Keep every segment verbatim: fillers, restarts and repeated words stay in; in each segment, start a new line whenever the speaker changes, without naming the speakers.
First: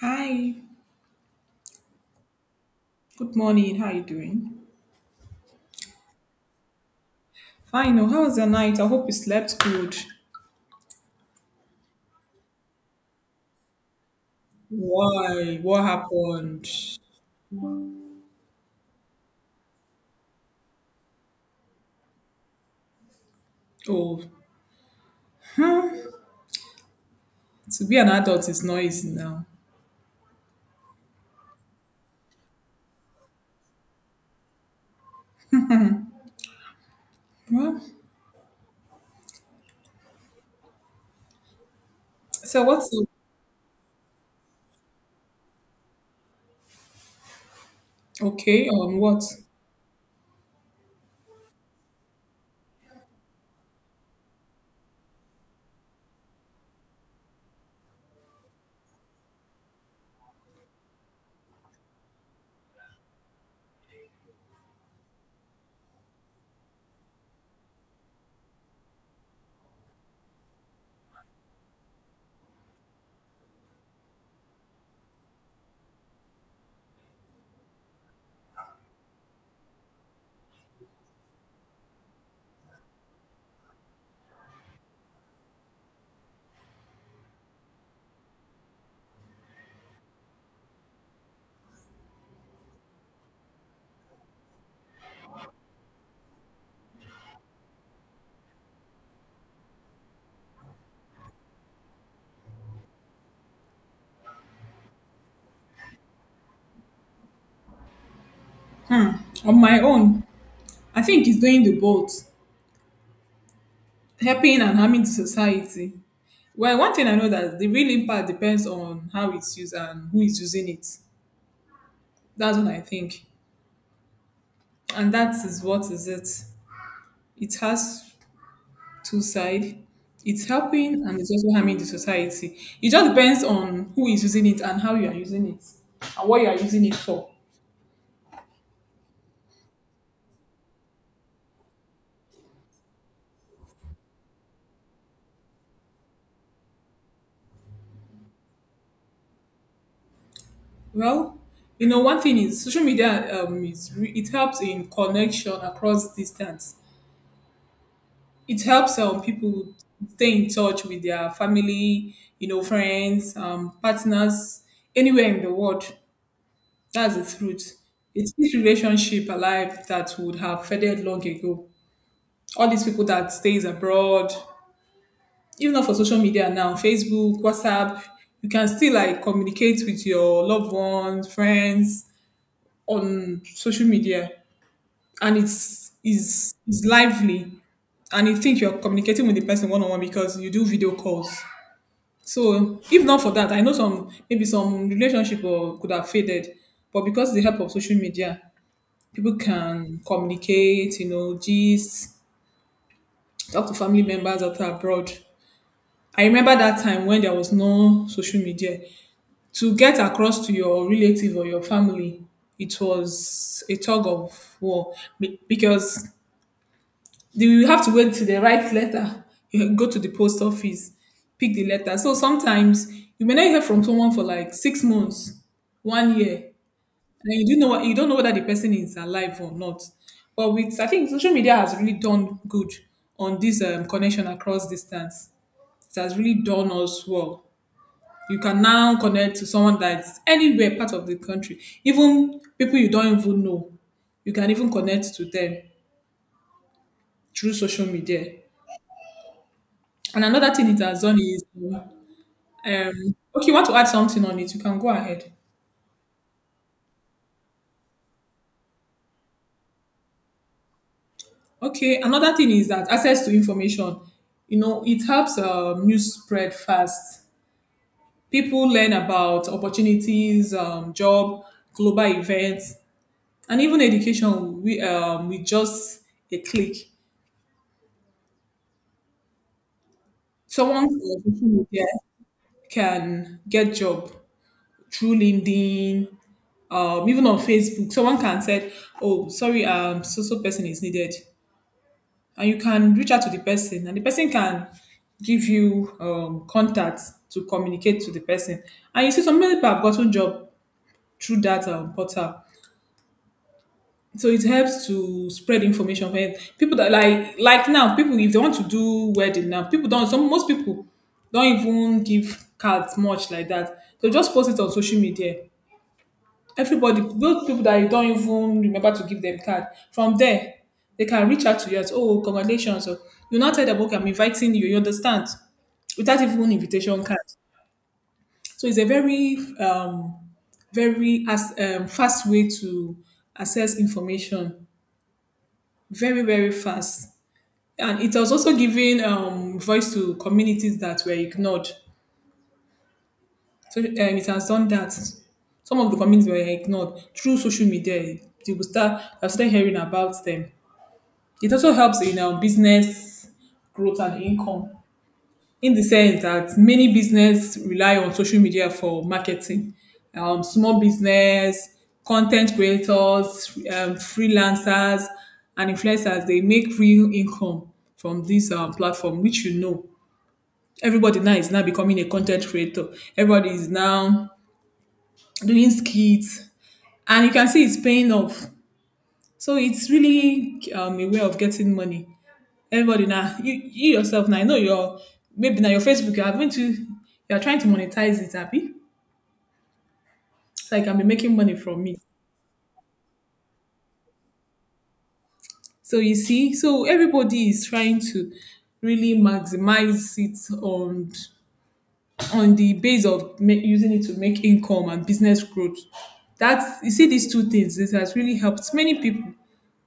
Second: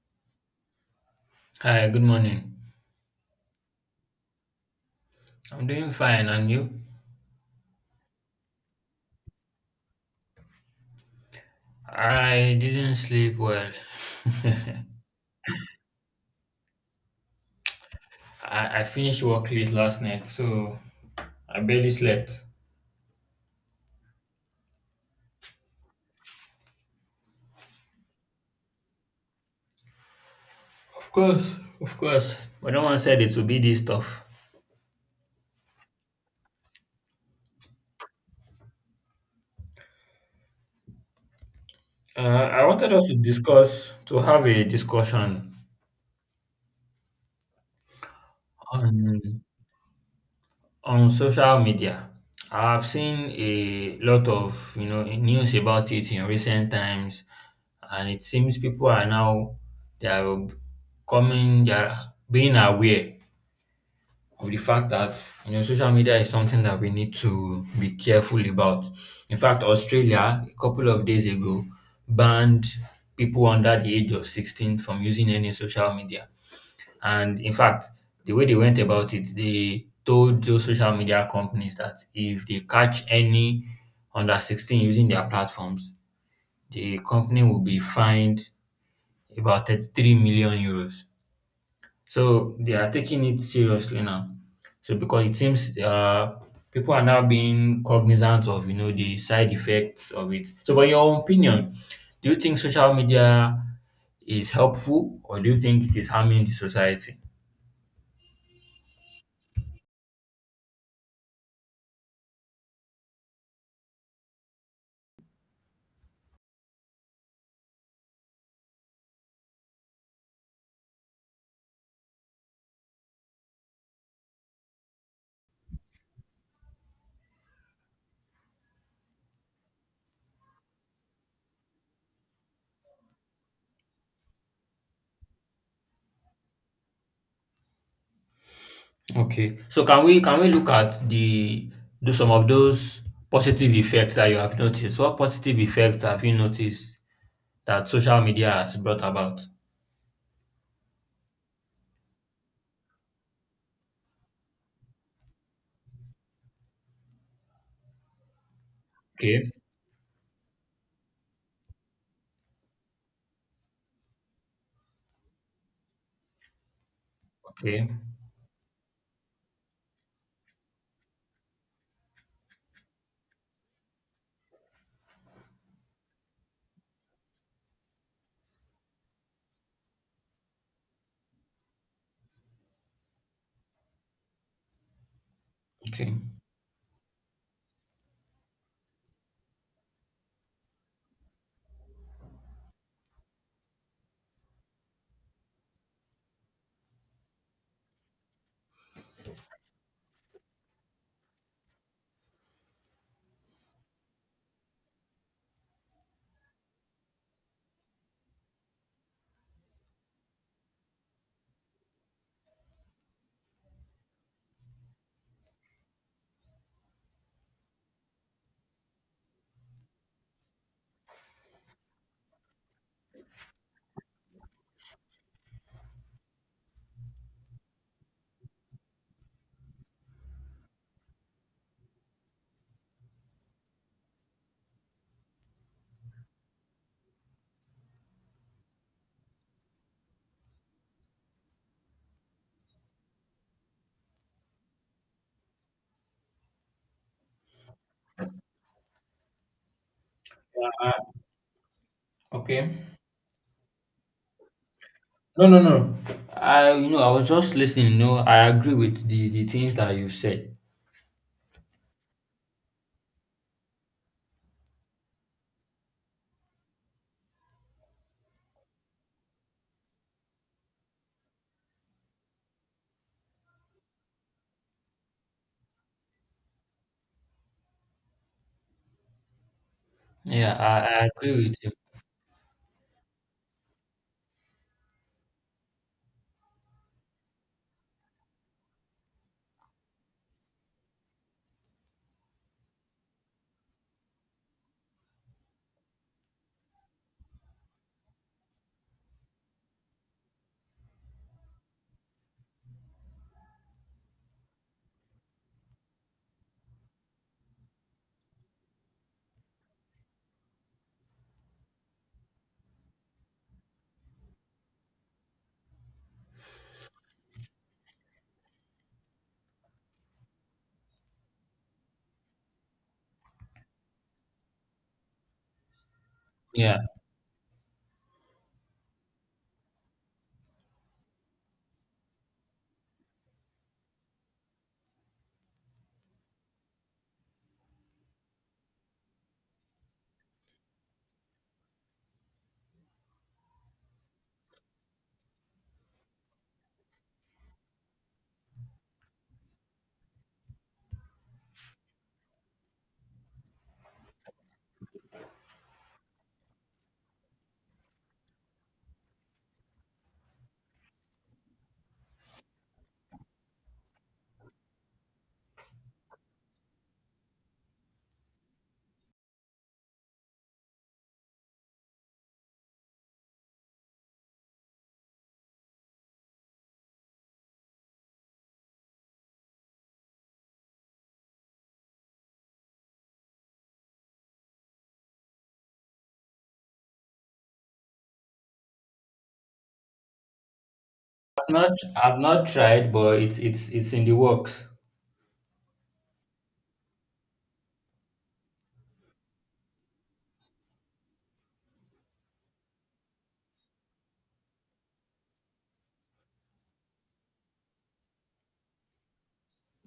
Hi,
Hi, good morning.
good morning. How are you doing?
I'm doing fine, and you?
Fine. oh, How was your night? I hope you slept good.
I didn't sleep well.
Why? What happened?
I, I finished work late last night, so I barely slept.
Oh, huh? To be an adult is not easy now.
Of course, of course. But no one said it would be this tough.
Well,
Uh,
so
I
what's
wanted us to discuss, to have a discussion
okay on what?
on On social media. I've seen a lot of you know news about it in recent times, and it seems people are now they are coming, they are being aware of the fact that you know social media is something that we need to be careful about. In fact, Australia a couple of days ago banned people under the age of sixteen from using any social media. And in fact, the way they went about it, they told those social media companies that if they catch any under sixteen using their platforms, the company will be fined about thirty-three million euros. So they are taking it seriously now. So because it seems uh, people are now being cognizant of you know the side effects of it. So, by your opinion, do you think social media is helpful, or do you think it is harming the society?
On my own, I think it's doing the both, helping and harming the society. Well, one thing I know that the real impact depends on how it's used and who is using it. That's what I think, and that is what is it. It has two side. It's helping and it's also harming the society. It just depends on who is using it and how you are using it and what you are using it for.
Okay. So can we can we look at the do some of those positive effects that you have noticed? What positive effects have you noticed that social media has brought about?
Well, you know, one thing is social media. Um, is re- it helps in connection across distance. It helps um,
Okay.
people stay in touch with their family, you know, friends, um, partners, anywhere in the world. That's the truth.
Okay.
It keeps relationship alive that would have faded long ago, all these people that stays abroad, even not for social media now. Facebook, WhatsApp, you can still like communicate with your loved ones, friends on social media, and it's
Okay.
is is lively, and you think you're communicating with the person one on one because you do video calls. So if not for that, I know some, maybe some relationship or could have faded, but because of the help of social media, people can communicate, you know, gist, talk to family members that are abroad. I remember that time when there was no social media. To get across to your relative or your family, it was a tug of war be- because they will have to wait till they write letter. You go to the post office, pick the letter. So sometimes you may not hear from someone for like six months, one year, and you do know you don't know whether the person is alive or not. But with, I think social media has really done good on this um, connection across distance. It has really done us well. You can now connect to someone that's anywhere part of the country, even people you don't even know. You can even connect to them through social media. And another thing it
Uh,
has done is, um,
okay.
okay, you want to add something on it, you can go ahead.
No, no, no. I you know I was just listening. You know I agree with the the things that you've said.
Okay, another thing is that access to information, you know, it helps um, news spread fast. People learn about opportunities, um, job, global events, and even education with, um, with just a click.
Yeah,
Someone on
I, I
social
agree with you.
media can get job through LinkedIn, um, even on Facebook. Someone can say, "Oh, sorry, um, so so person is needed," and you can reach out to the person, and the person can give you um, contacts to communicate to the person. And you see, some people have gotten job through that um, portal. So it helps to spread information for people that, like like now people, if they want to do wedding now, people don't, some, most people don't even give cards much like that. They just post it on social media. Everybody, those people that you don't even remember to give them card, from there they can reach out to you as, oh, congratulations, or you now tell them, okay, I'm inviting you, you understand, without even
Yeah.
invitation card. So it's a very um very, as um, fast way to access information, very very fast. And it has also given um voice to communities that were ignored. So um, it has done that. Some of the communities were ignored through social media. They will start, I've started hearing about them. It also helps in um, business growth and income, in the sense that many business rely on social media for marketing. Um, small business, content creators, um, freelancers, and influencers, they make real income from this um, platform, which you know. Everybody now is now becoming a content creator. Everybody is now doing skits, and you can see it's paying off. So it's really um, a way of getting money. Everybody now, you, you yourself now, I know your, maybe now your Facebook, you are going to you are trying to monetize it, Abby. So I can be making
I've
money
not
from me.
I've not tried, but it's it's it's in the works.
So you see, so everybody is trying to really maximize it on on the base of ma- using it to make income and business growth. That's, you see, these two things. This has really helped many people,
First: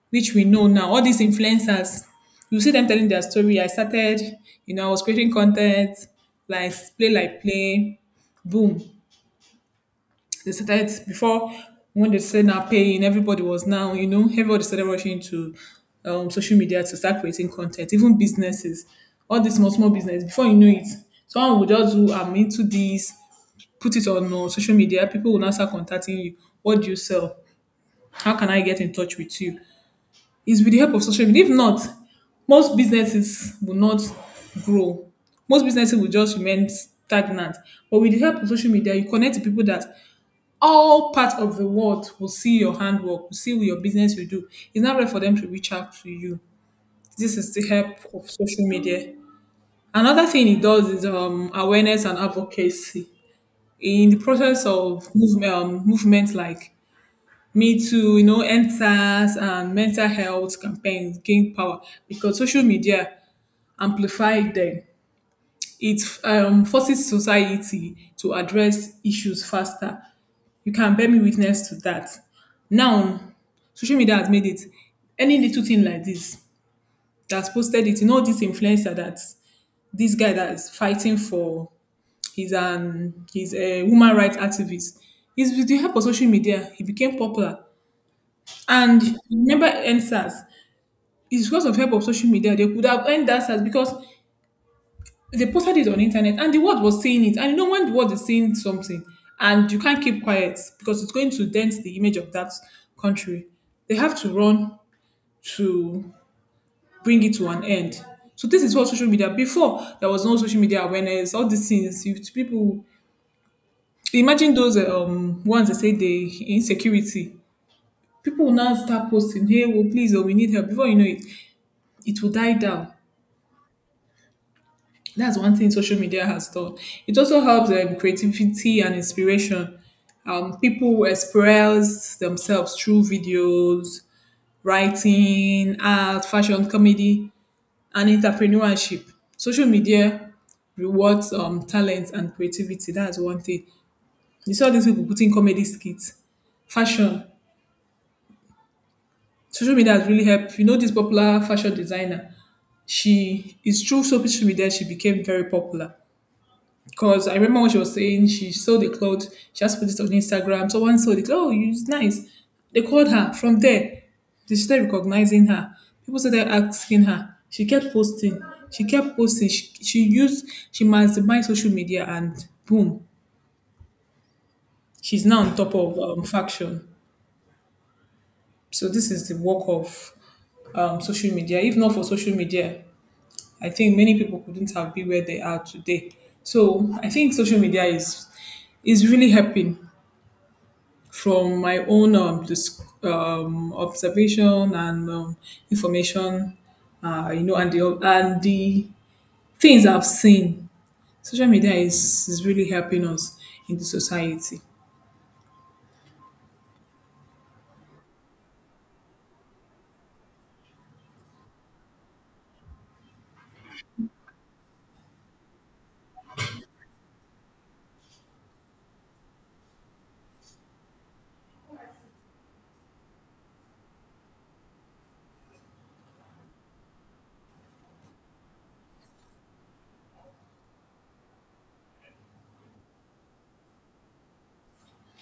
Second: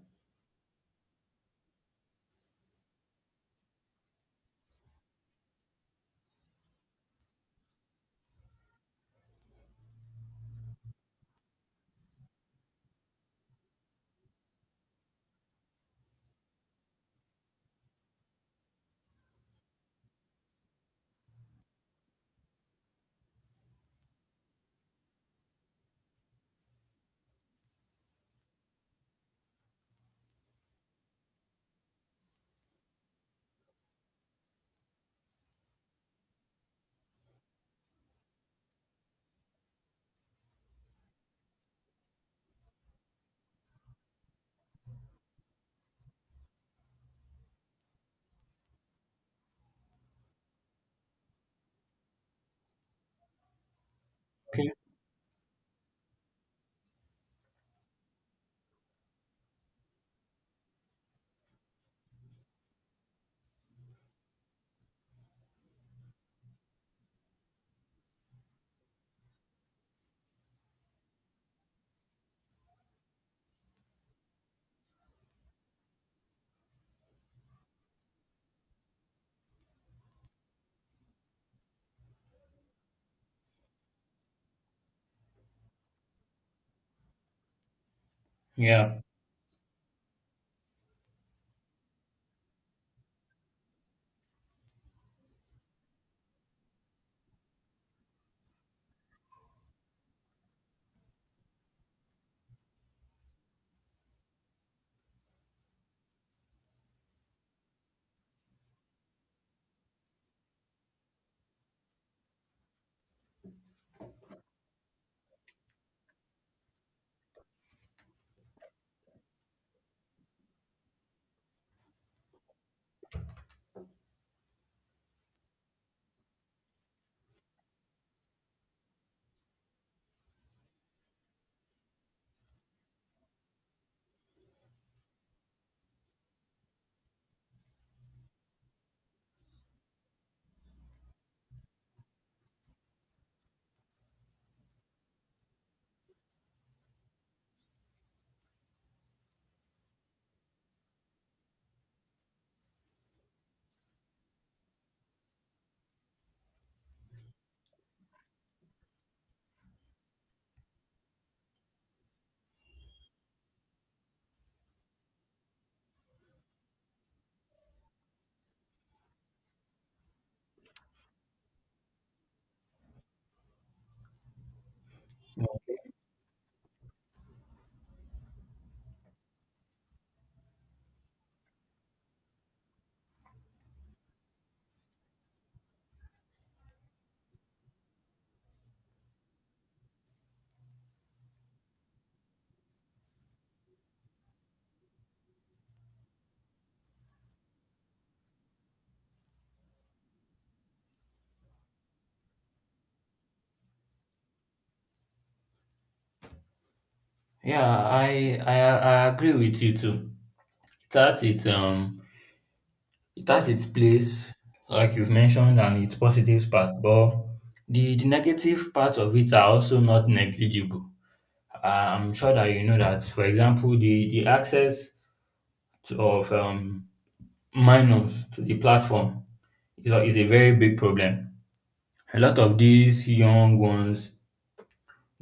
which we know now. All these influencers, you see them telling their story. I started, you know, I was creating content, like play like play, boom. They started before, when they said now paying, everybody was now, you know, everybody started rushing to um, social media to start creating content, even businesses, all these small, small business. Before you know it, someone will just do, I'm into this, put it on uh, social media, people will now start contacting you. What do you sell? How can I get in touch with you? It's with the help of social media. If not, most businesses will not grow. Most businesses will just remain stagnant. But with the help of social media, you connect to people that all part of the world will see your handwork, will see your business you do. It's not right for them to reach out to you. This is the help of social media. Another thing it does is um, awareness and advocacy. In the process
Okay.
of move, um, movements like Me Too, you know, enters and mental health campaigns gain power because social media amplified them. It um, forces society to address issues faster. You can bear me witness to that. Now, social media has made it, any little thing like this that's posted it. You know this influencer that, this guy that is fighting for, he's an he's a woman rights activist. It's with the help of social media he became popular.
Yeah.
And remember N S A S, it's because of help of social media they could have earned that SARS because they posted it on internet and the world was seeing it. And you know, when the world is seeing something and you can't keep quiet because it's going to dent the image of that country, they have to run to bring it to an end. So this is what social media, before there was no social media awareness, all these things. If people, imagine those um ones that say they insecurity, people will now start posting, hey, well, please, oh, we need help. Before you know it, it will die down. That's one thing social media has done. It also helps um, creativity and inspiration. Um, people express themselves through videos, writing, art, fashion, comedy, and entrepreneurship. Social media rewards um, talent and creativity. That's one thing. You saw these people putting comedy skits, fashion. Social media has really helped. You know, this popular fashion designer, she is through social media, she became very popular. Because I remember when she was saying she saw the clothes, she just put it on Instagram. Someone saw it. Oh, it's nice. They called her from there. They started recognizing her. People started asking her. She kept posting. She kept posting. She, she used, she maximized social media and boom, she's now on top of um, faction. So this is the work of um, social media. If not for social media, I think many people couldn't have been where they are today. So I think social media is is really helping from my own um, dis- um, observation and um, information, uh, you know, and the, and the things I've seen. Social media is is really helping us in the society.
Yeah. I I I agree with you too. That's it. Um. It has its place, like you've mentioned, and its positive part, but the, the negative parts of it are also not negligible. I'm sure that you know that, for example, the, the access to, of um, minors to the platform is a, is a very big problem. A lot of these young ones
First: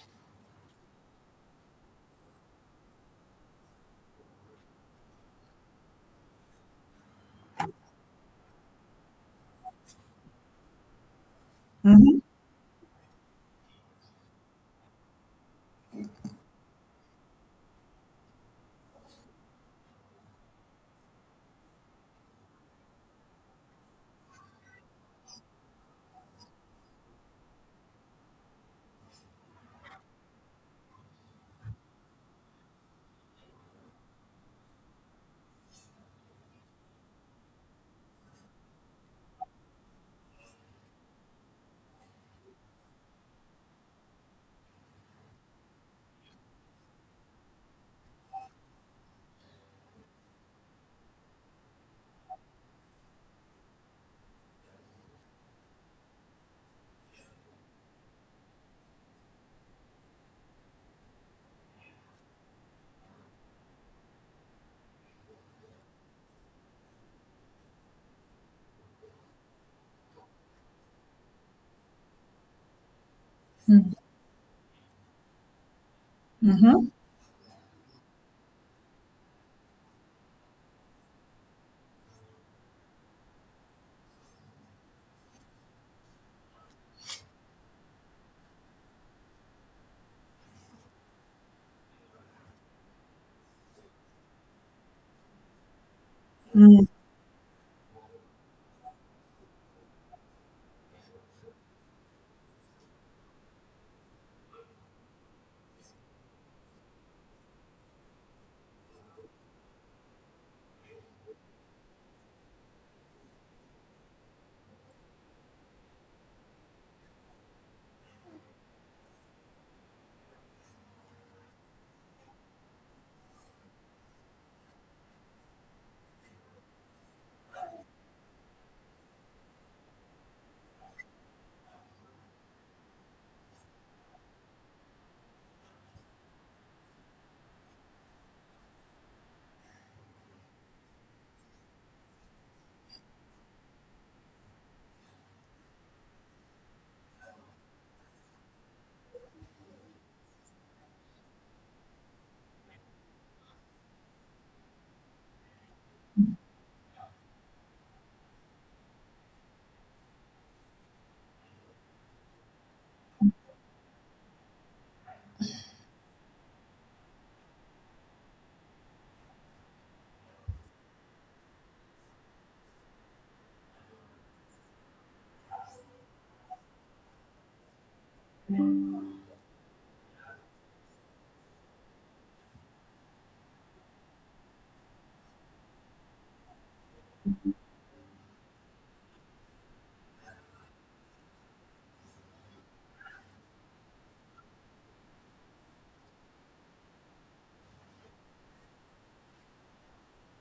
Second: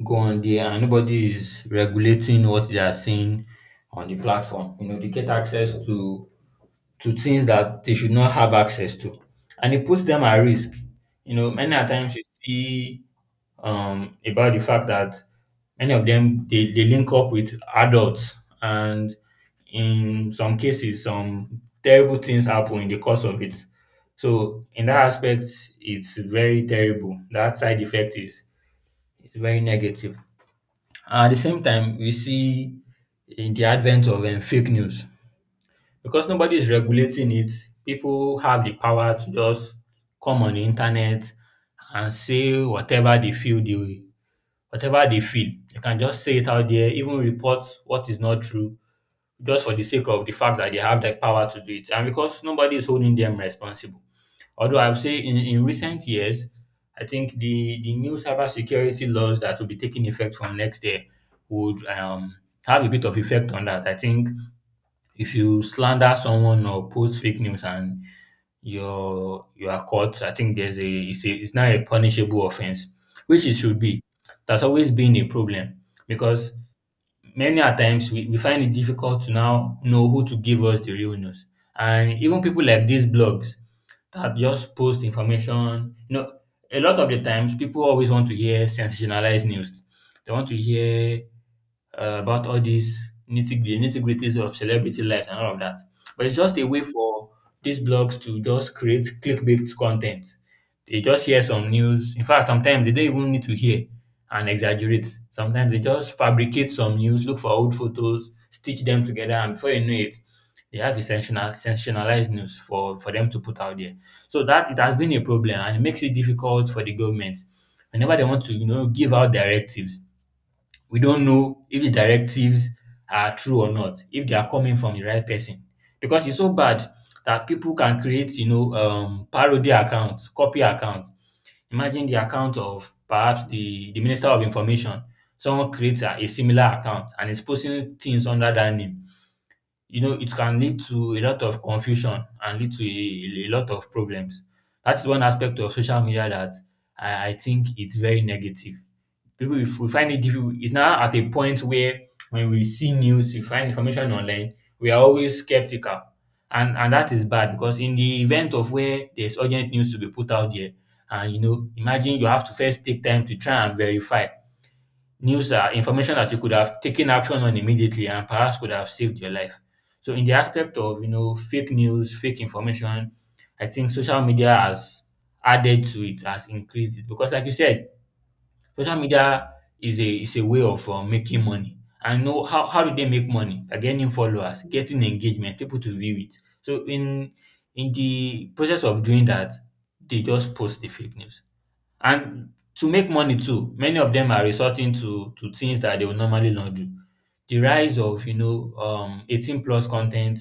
go on there, and nobody is regulating what they are seeing on the platform. You know, they get access to to things that they should not have access to, and it puts them at risk. You know, many a times you see um, about the fact that many of them they, they link up with adults, and in some cases, some terrible things happen in the course of it. So, in that aspect, it's very terrible. That side effect is it's very negative. At the same time, we see in the advent of um, fake news, because nobody is regulating it, people have the power to just come on the internet and say whatever they feel they whatever they feel. They can just say it out there, even report what is not true, just for the sake of the fact that they have the power to do it. And because nobody is holding them responsible. Although I would say in, in recent years, I think the, the new cybersecurity laws that will be taking effect from next year would um, have a bit of effect on that. I think if you slander someone or post fake news and you're you are caught, I think there's a it's a it's now a punishable offense, which it should be. That's always been a problem, because many a times we, we find it difficult to now know who to give us the real news. And even people like these blogs that just post information, you know, a lot of the times people always want to hear sensationalized news. They want to hear uh, about all these nitty the nitty gritties of celebrity life and all of that. But it's just a way for these blogs to just create clickbait content. They just hear some news. In fact, sometimes they don't even need to hear and exaggerate. Sometimes they just fabricate some news, look for old photos, stitch them together, and before you know it, they have a sensational, sensationalized news for, for them to put out there. So that it has been a problem, and it makes it difficult for the government. Whenever they want to, you know, give out directives, we don't know if the directives are true or not, if they are coming from the right person. Because it's so bad that people can create, you know, um, parody accounts, copy accounts. Imagine the account of perhaps the, the Minister of Information. Someone creates a, a similar account and is posting things under that name. You know, it can lead to a lot of confusion and lead to a, a lot of problems. That's one aspect of social media that I, I think it's very negative. People will, will find it difficult. It's now at a point where when we see news, we find information online, we are always skeptical. And and that is bad, because in the event of where there's urgent news to be put out there, and you know, imagine you have to first take time to try and verify news are information that you could have taken action on immediately and perhaps could have saved your life. So in the aspect of you know fake news, fake information, I think social media has added to it, has increased it. Because like you said, social media is a is a way of um, making money. I know how how do they make money? By getting followers, getting engagement, people to view it. So in in the process of doing that, they just post the fake news. And to make money too, many of them are resorting to to things that they would normally not do. The rise of you know um eighteen plus content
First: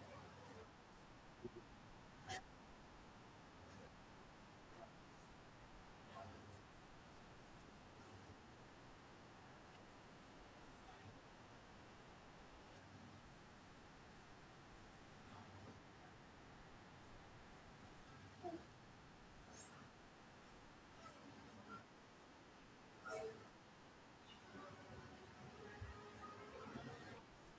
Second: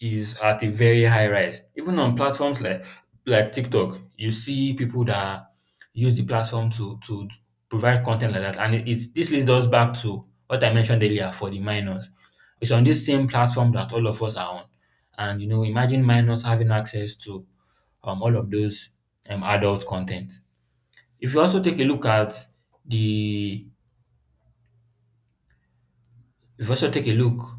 is at a very high rise. Even on platforms like like TikTok, you see people that use the platform to to provide content like that. And it, it this leads us back to what I mentioned earlier for the minors. It's on this same platform that all of us are on. And you know, imagine minors having access to um, all of those um, adult content. If you also take a look at the If you also take a look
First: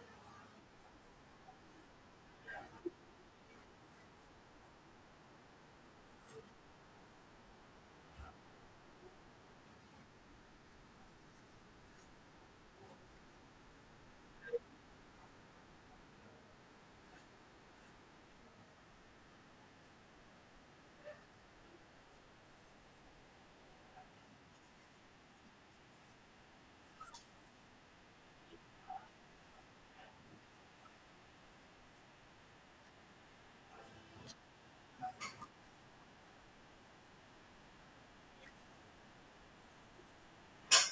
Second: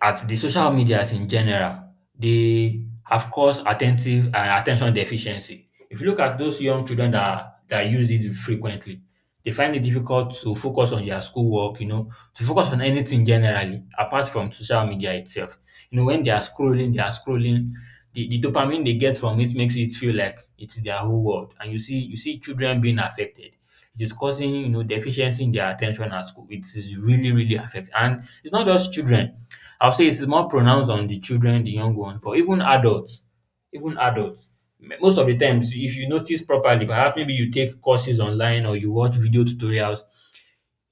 at the social medias in general, they have caused attentive uh, attention deficiency. If you look at those young children that that use it frequently, they find it difficult to focus on their schoolwork, you know, to focus on anything generally, apart from social media itself. You know, when they are scrolling, they are scrolling. The, the dopamine they get from it makes it feel like it's their whole world. And you see, you see children being affected. It is causing, you know, deficiency in their attention at school. It is really, really affecting. And it's not just children, I'll say it's more pronounced on the children, the young ones, but even adults, even adults, m- most of the times, if you notice properly, perhaps maybe you take courses online or you watch video tutorials,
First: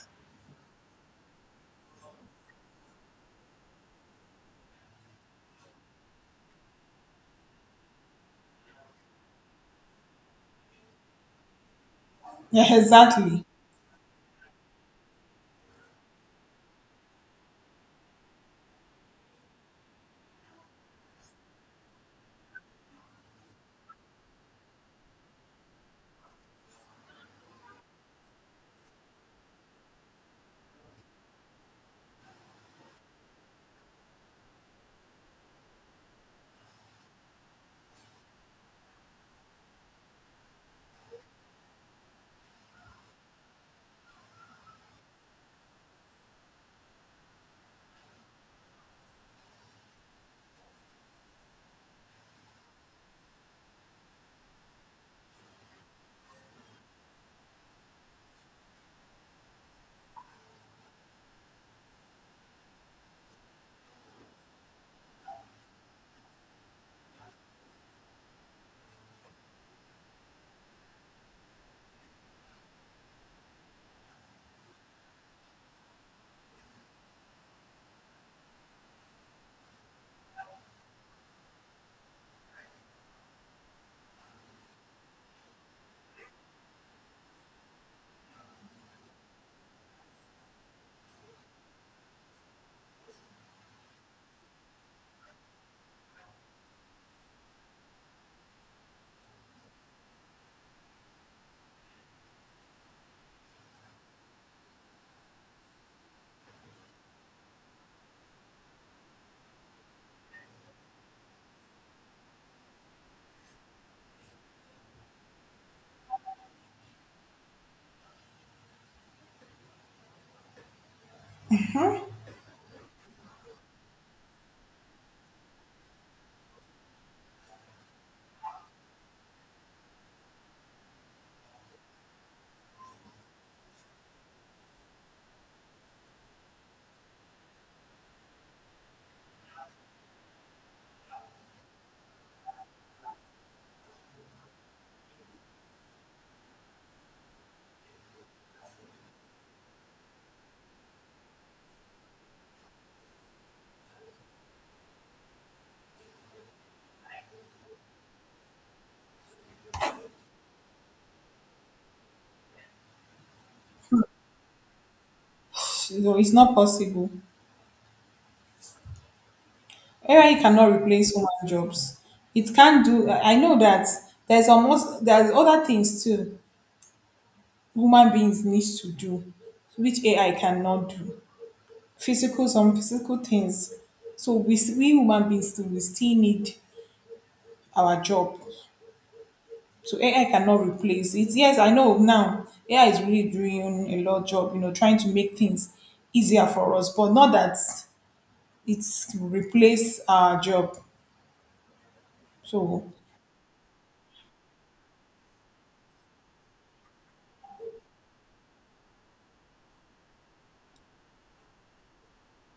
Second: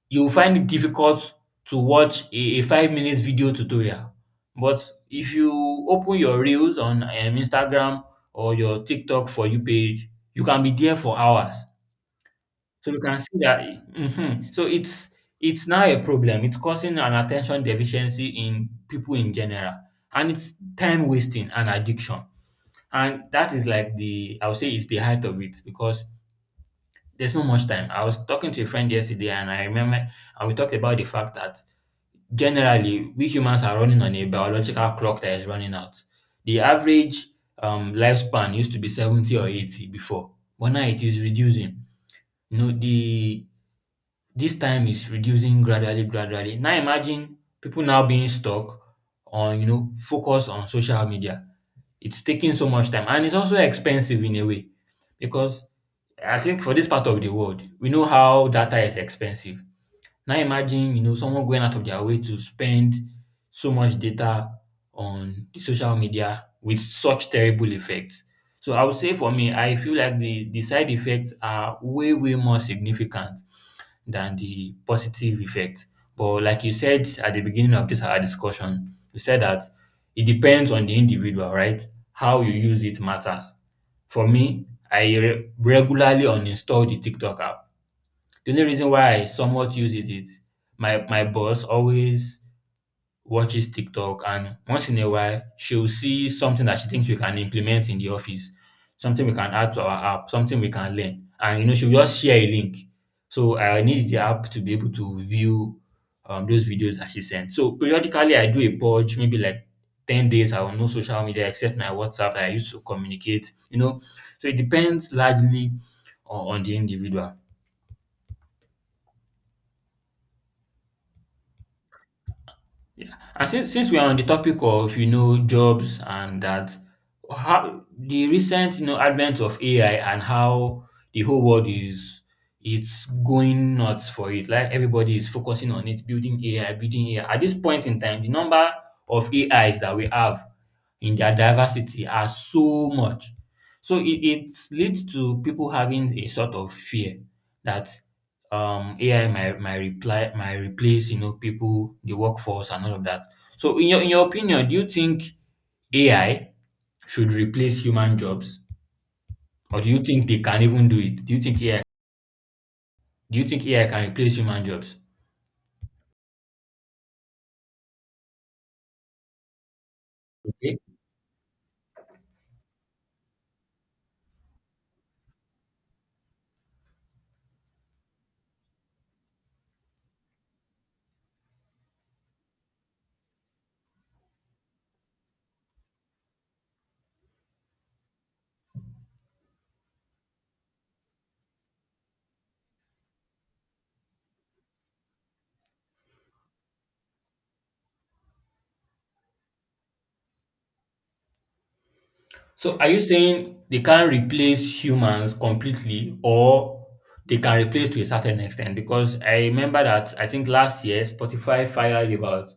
you will find it difficult to watch a, a five minute video tutorial. But if you open your reels on um, Instagram or your TikTok for you page, you can be there for hours.
Yeah,
So you can see
exactly.
that mhm. So it's it's now a problem. It's causing an attention deficiency in people in general. And it's time wasting and addiction. And that is like the I would say it's the height of it, because there's not much time. I was talking to a friend yesterday, and I remember and we talked about the fact that generally we humans are running on a biological clock that is running out. The average um, lifespan used to be seventy or eighty before, but now it is reducing. You know, the this time is reducing gradually, gradually. Now imagine people now being stuck on, you know, focus on social media. It's taking so much time, and it's also expensive in a way, because I think for this part of the world, we know how data is expensive. Now imagine, you know, someone going out of their way to spend so much data on the social media with such terrible effects. So I would say for me, I feel like the, the side effects are way, way more significant than the positive effect. But like you said at the beginning of this our discussion, you said that it depends on the individual, right? How you use it matters. For me, I re- regularly uninstall the TikTok app. The only reason why I somewhat use it is my my boss always watches TikTok, and once in a while, she'll see something that she thinks we can implement in the office, something we can add to our app, something we can learn. And, you know, she'll just share a link. So I need the app to be able to view um, those videos that she sent. So periodically, I do a purge, maybe like ten days, I will no social media except my WhatsApp that I used to communicate, you know. So it depends largely on, on the individual. Yeah. And since since we are on the topic of you know jobs and that, how the recent you know advent of A I and how the whole world is it's going nuts for it. Like everybody is focusing on it, building A I, building A I. At this point in time, the number of A Is that we have in their diversity are so much. So it, it leads to people having a sort of fear that um, A I might, might reply might replace you know people, the workforce, and all of that. So in your in your opinion, do you think A I should replace human jobs, or do you think they can even do it? Do you think A I do you think A I can replace human jobs?
So it's not possible. A I cannot
Okay.
replace human jobs. It can do. I I know that there's almost, there's other things too human beings needs to do, which A I cannot do. Physical, some physical things. So we s- we human beings still we still need our job. So A I cannot replace it. Yes, I know now A I is really doing a lot job, you know, trying to make things easier for us, but not that it's replace our job.
So are
So
you saying they can't replace humans completely or they can replace to a certain extent? Because I remember that I think last year Spotify fired about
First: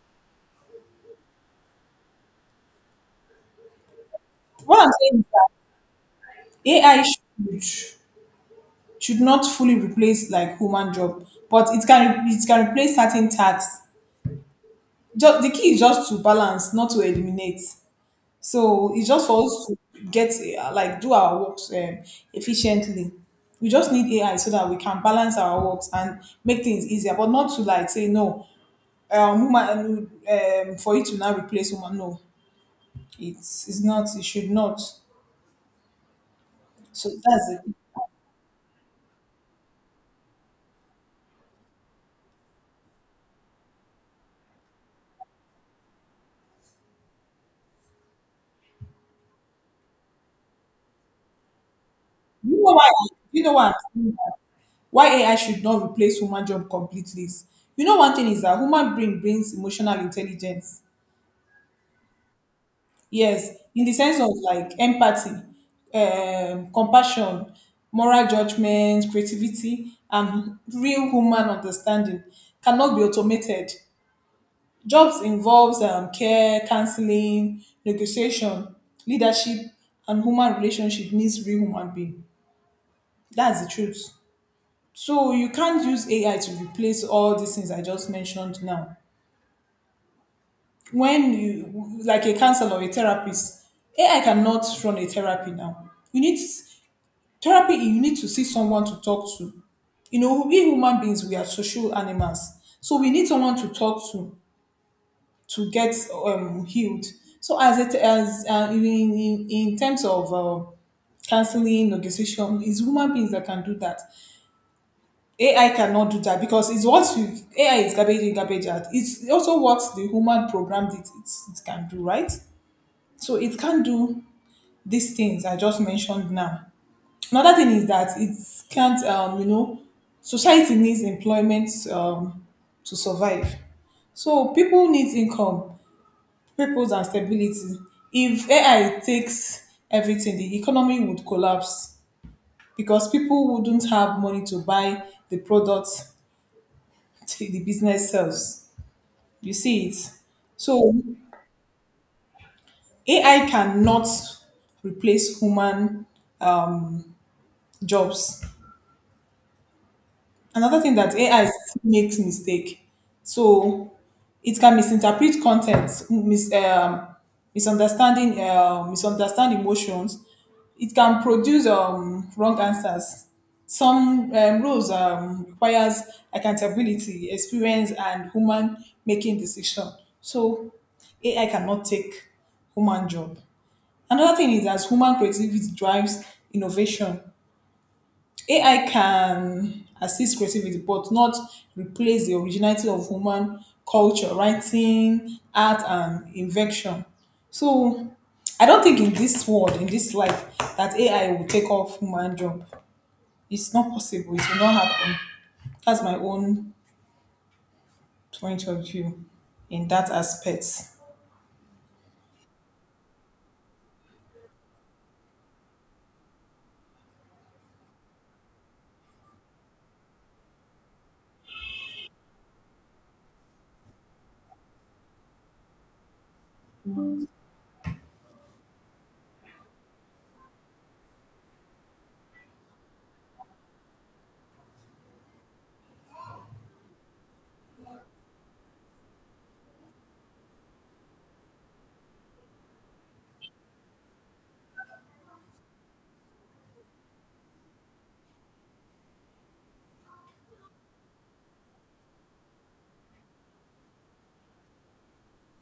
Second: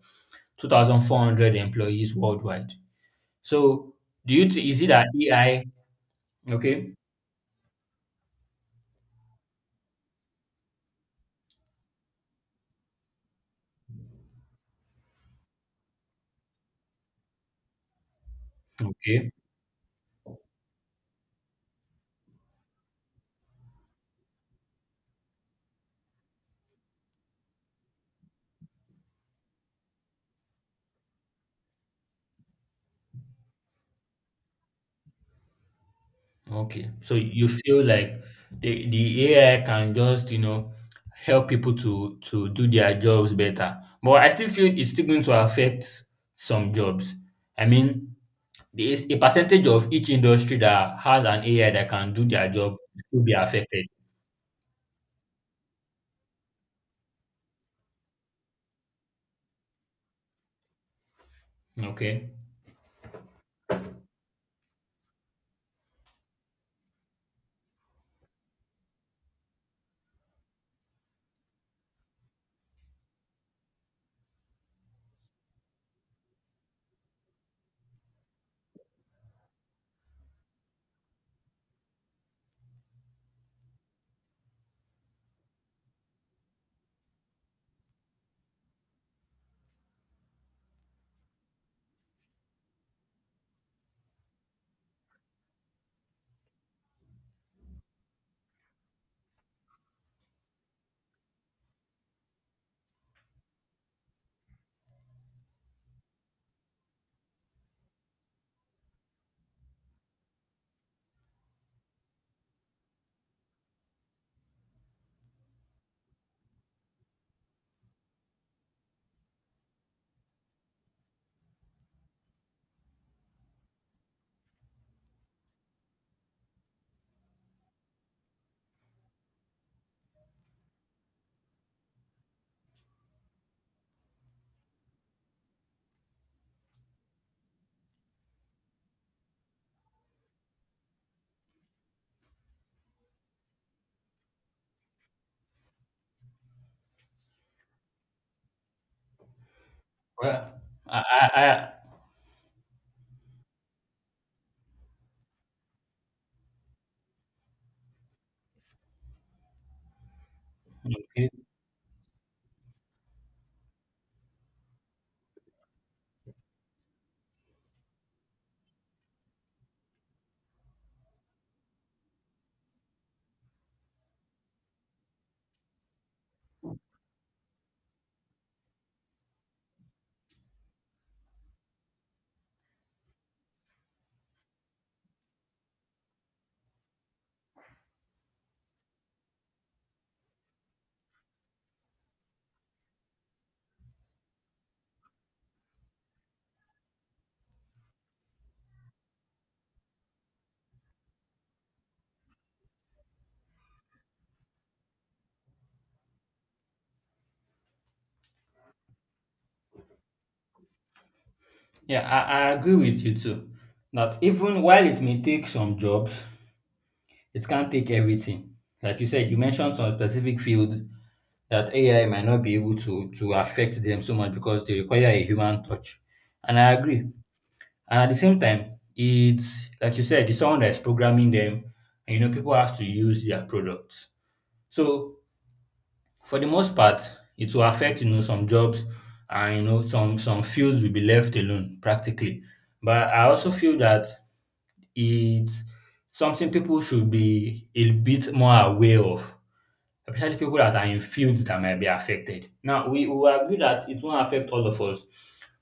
two thousand four hundred employees worldwide. So do you th-
what
is it
I'm
that
saying is,
A I? Okay.
A I should should not fully replace like human job, but it can, it can replace certain tasks. Just, the key is just to balance, not to eliminate. So it's just
Okay.
for us to get uh, like do our works um, efficiently. We just need A I so that we can balance our works and make things easier, but not to like say no, um, woman, um, um, for you to now replace woman. No, it's it's not. It should not.
Okay.
So
So you
that's it.
feel like the the A I can just, you know, help people to to do their jobs better. But I still feel it's still going to affect some jobs. I mean, the is a percentage of each industry that has an A I that can do their
You know
job
why?
will be
You know why? I'm
affected.
saying that? Why A I should not replace human job completely? Is, you know, one thing is that human brain brings emotional intelligence.
Okay.
Yes, in the sense of like empathy, um, compassion, moral judgment, creativity, and real human understanding cannot be automated. Jobs involves um, care, counseling, negotiation, leadership, and human relationship needs real human being. That's the truth. So you can't use A I to replace all these things I just mentioned now. When you like a counselor or a therapist, A I cannot run a therapy now. You need therapy, you need to see someone to talk to. You know, we human beings, we are social animals. So we need someone to talk to to get um, healed. So as it as uh, in, in, in terms of uh, counseling, negotiation, it's human beings that can do that. A I cannot do that because it's what you A I is garbage in, garbage out. It's also what the human programmed it, it, it can do, right? So it can do these things I just mentioned now. Another thing is that it can't, um, you know, society needs employment um, to survive. So people need income, purpose, and stability. If A I takes everything, the economy would collapse because people wouldn't have money to buy the products the business sells. You see it?
Well,
So
I, I, I
A I cannot replace human jobs. Another thing that
okay.
A I still makes mistake. So it can misinterpret content mis- um, misunderstanding uh, misunderstand emotions. It can produce um, wrong answers. Some um, rules um, requires accountability, experience, and human making decision. So AI cannot take human job. Another thing is as human creativity drives innovation. A I can assist creativity, but not replace the originality of human culture, writing, art, and invention. So I don't think in this world, in this life, that A I will take off human job. It's not possible. It will not happen. That's my own point of view in that aspect.
Yeah, I, I agree with you too. That even while it may take some jobs, it can't take everything. Like you said, you mentioned some specific field that A I might not be able to to affect them so much because they require a human touch. And I agree. And at the same time, it's like you said, it's someone that's programming them, and you know people have to use their product. So for the most part, it will affect you know some jobs and you know some some fields will be left alone practically. But I also feel that it's something people should be a bit more aware of, especially people that are in fields that might be affected. Now we we will agree that it won't affect all of us,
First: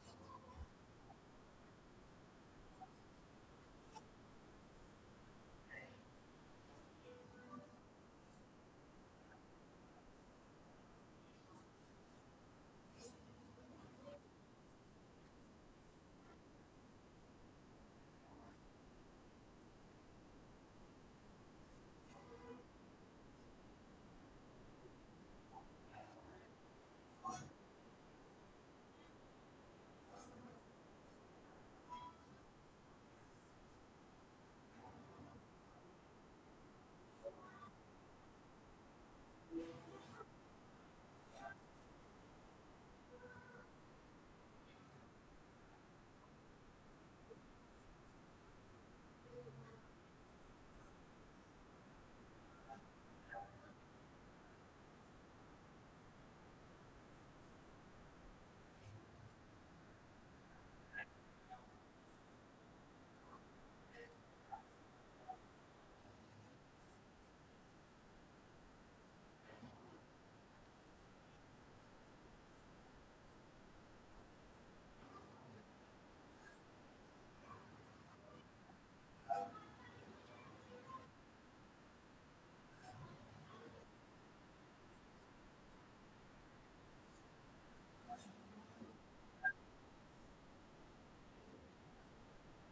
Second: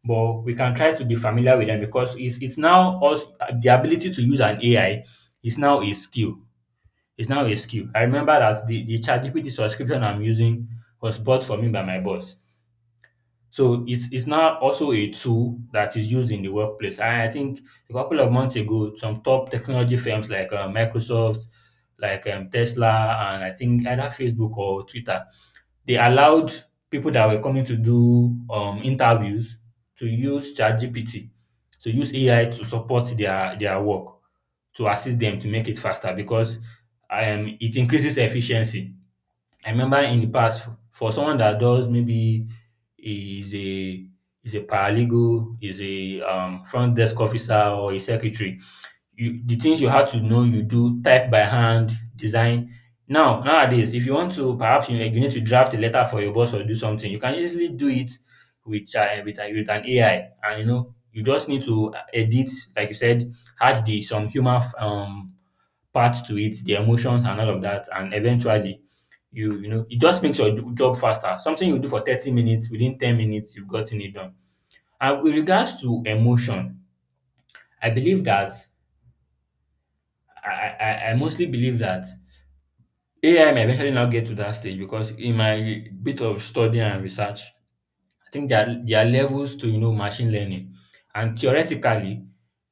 but we can try to be familiar with them because it's it's now us the ability to use an A I is now a skill, it's now a skill. I remember that the, the ChatGPT subscription I'm using was bought for me by my boss. So it's it's now also a tool that is used in the workplace. And I think a couple of months ago, some top technology firms like uh, Microsoft, like um, Tesla, and I think either Facebook or Twitter, they allowed people that were coming to do um, interviews to use ChatGPT, to use A I to support their their work, to assist them to make it faster because um, it increases efficiency. I remember in the past, for for someone that does maybe is a is a paralegal, is a um, front desk officer or a secretary, you, the things you had to know, you do type by hand, design. Now nowadays, if you want to, perhaps you, you need to draft a letter for your boss or do something, you can easily do it with uh, with, a- with an A I, and you know you just need to edit, like you said, add the some human f- um part to it, the emotions and all of that, and eventually you you know it just makes your do- job faster. Something you do for thirty minutes, within ten minutes, you've gotten it done. And with regards to emotion, I believe that I, I, I mostly believe that A I may eventually now get to that stage because in my bit of study and research, I think there are there are levels to you know machine learning, and theoretically,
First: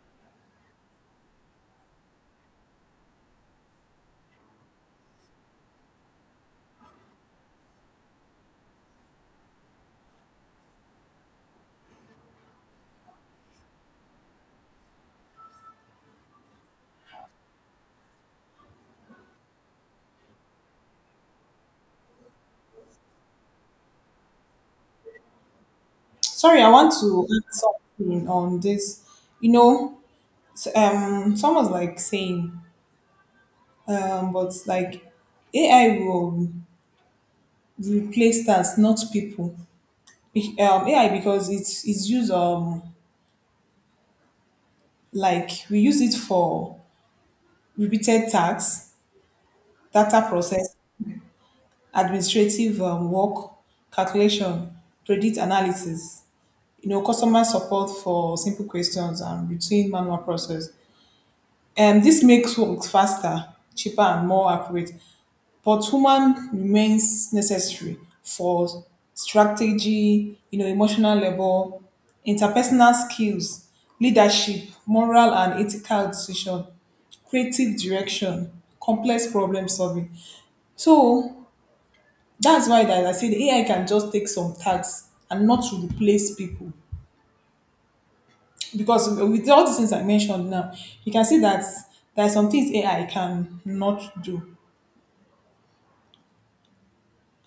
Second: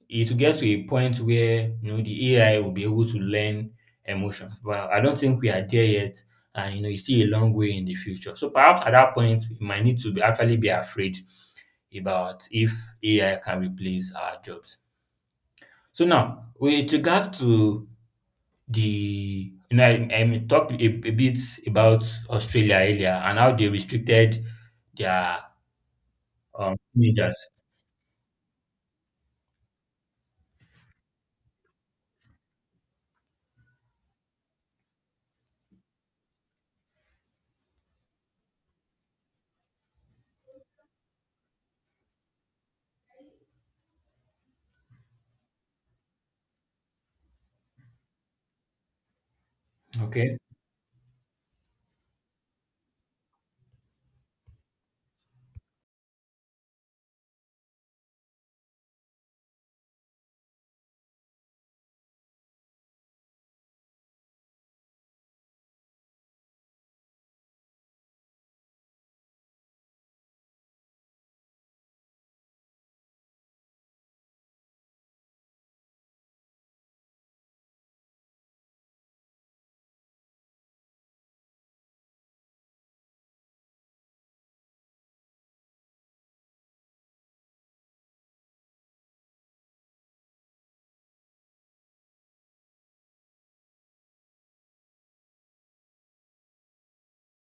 it will get to a point where you know the A I will be able to learn emotions. But I don't think we are there yet, and you know you see a long way in the future. So perhaps at that point, we might need to be, actually be afraid about if A I can replace our jobs. So now, with regards to the, you know, I, I talked a, a bit about Australia earlier and how they restricted their
Sorry, I
um,
want to
teenagers.
add something on this. You know, s- um, someone's like saying, um, but like A I will replace tasks, not people. Bec- um, ai because it's it's used um like we use it for repeated tasks, data
Okay.
process, administrative um, work, calculation, predict analysis, you know, customer support for simple questions and routine manual process, and this makes work faster, cheaper, and more accurate. But human remains necessary for strategy, you know, emotional level, interpersonal skills, leadership, moral and ethical decision, creative direction, complex problem solving. So that's why that I say the A I can just take some tasks and not to replace people. Because with all the things I mentioned now, you can see that there are some things A I can not do.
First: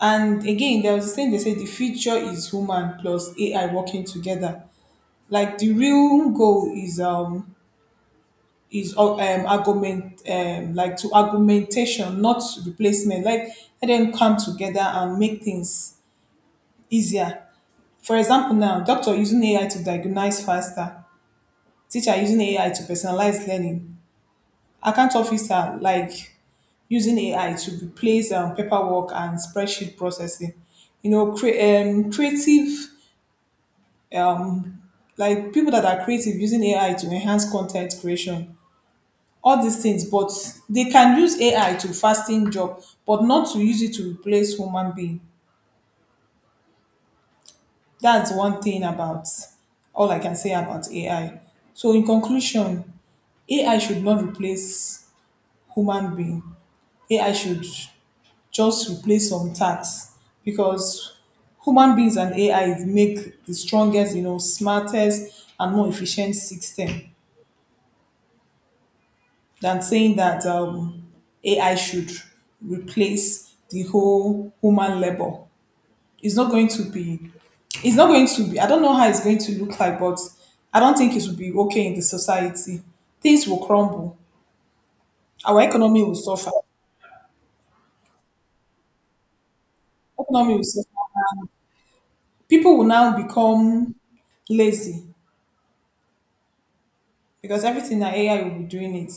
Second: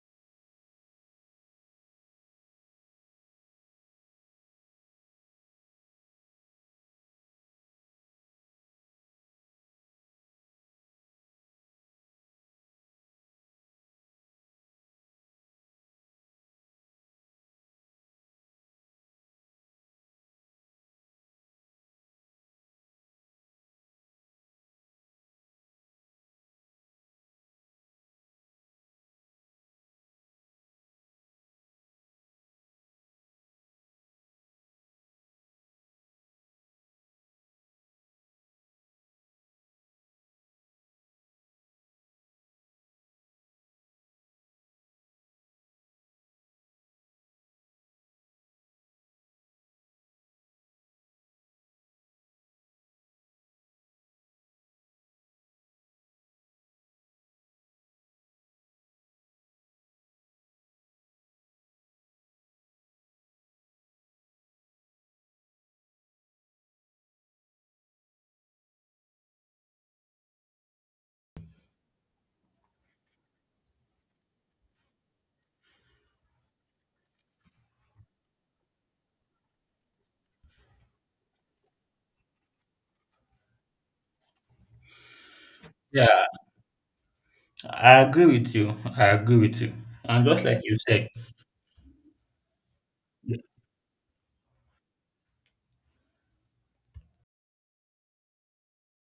And again, there was a saying they say the future is human plus A I working together. Like the real goal is um is uh, um argument um like to argumentation, not replacement. Like let them come together and make things easier. For example, now doctor using A I to diagnose faster, teacher using A I to personalize learning, account officer like using A I to replace um, paperwork and spreadsheet processing, you know, cre- um, creative, like people that are creative using A I to enhance content creation, all these things, but they can use A I to fasten job, but not to use it to replace human being. That's one thing about all I can say about A I. So in conclusion, A I should not replace human being. A I should just replace some tasks because human beings and A I make the strongest, you know, smartest and more efficient system, than saying that um, A I should replace the whole human labor. It's not going to be, it's not going to be, I don't know how it's going to look like, but I don't think it will be okay in the society. Things will crumble. Our economy will
Yeah,
suffer.
I agree with you. I agree with you. And just
Economy
like
will
you
suffer.
said,
People will now become lazy because everything that A I will be doing it.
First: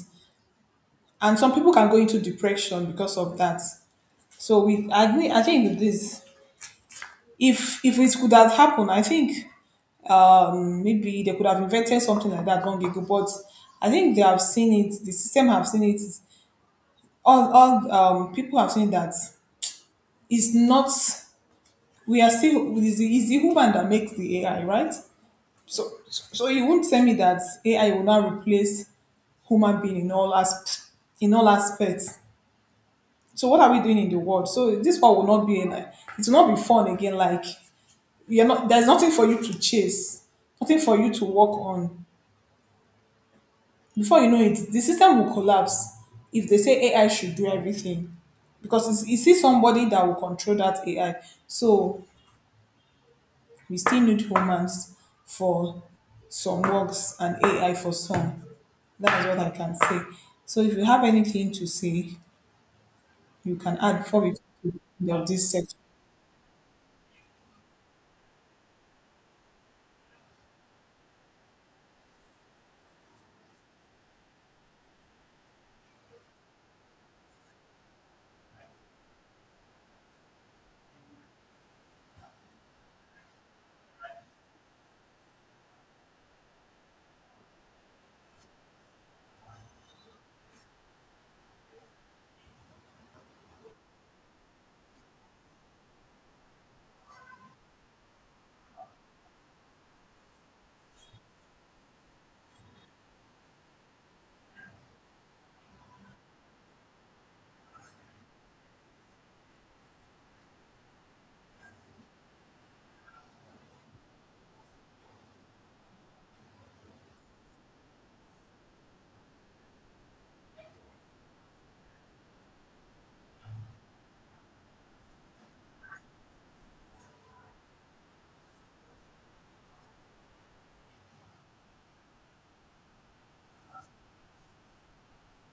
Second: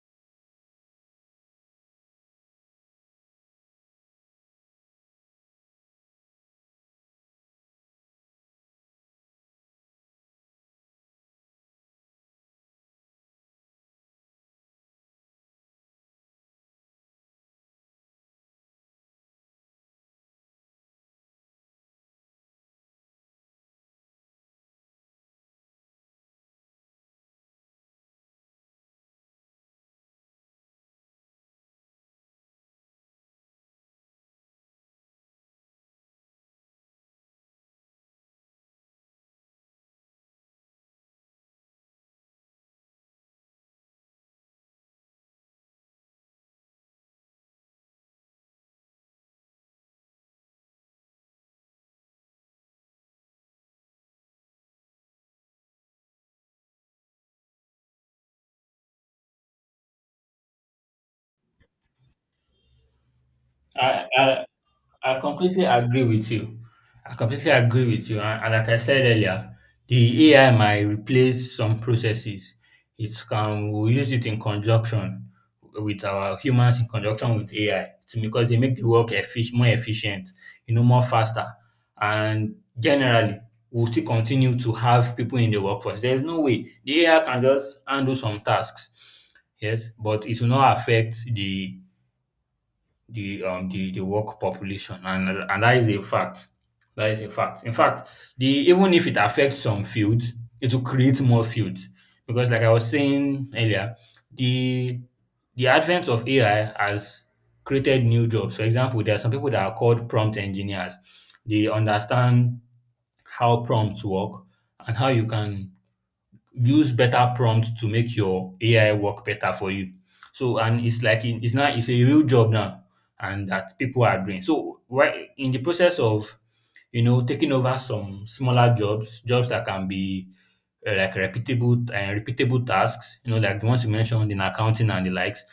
And some people can go into depression because of that. So we, I, think- I think this, if if it could have happened, I think um maybe they could have invented something like that long ago, but I think they have seen it, the system have seen it, all all um people have seen that it's not, we are still, it's the, it's the human that makes the A I, right? So so so you won't tell me that A I will now replace human being in all as in all aspects. So what are we doing in the world? So this one will not be in it, will not be fun again. Like you're not, there's nothing for you to chase, nothing for you to work on. Before you know it, the system will collapse if they say A I should do everything. Because it's, it's still somebody that will control that A I. So we still need humans for some works and A I for some. That is what I can say. So if you have anything to say, you can add
I,
before we come
I
to the
I
end of this
completely
section.
agree with you. I completely agree with you. And, and like I said earlier, the A I might replace some processes. It can we use it in conjunction with our humans in conjunction with A I. It's because they make the work effic- more efficient, you know, more faster. And generally, we'll still continue to have people in the workforce. There's no way the A I can just handle some tasks. Yes, but it will not affect the the um the the work population, and and that is a fact, that is a fact. In fact, the even if it affects some fields, it will create more fields because like I was saying earlier, the the advent of AI has created new jobs. For example, there are some people that are called prompt engineers. They understand how prompts work and how you can use better prompts to make your A I work better for you. So and it's like in- it's now it's a real job now, and that people are doing. So right in the process of you know taking over some smaller jobs, jobs that can be uh, like repeatable and repeatable tasks, you know, like the ones you mentioned in accounting and the likes,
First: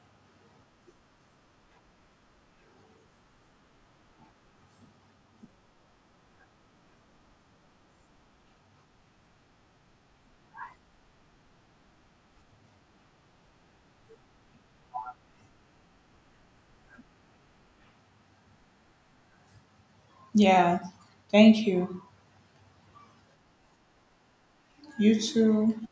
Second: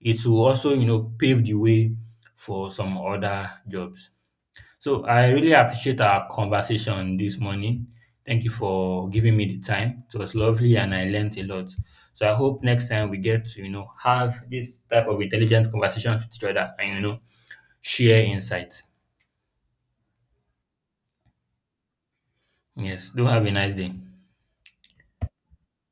it will also you know pave the way for some other jobs. So I really appreciate our conversation this morning. Thank you for giving me the time. It was lovely and I learned a lot. So I hope next time we get to, you know, have this type of intelligent conversations with each other and, you know, share insights.
Yeah. Thank you.
Yes. Do have a nice day.
You too.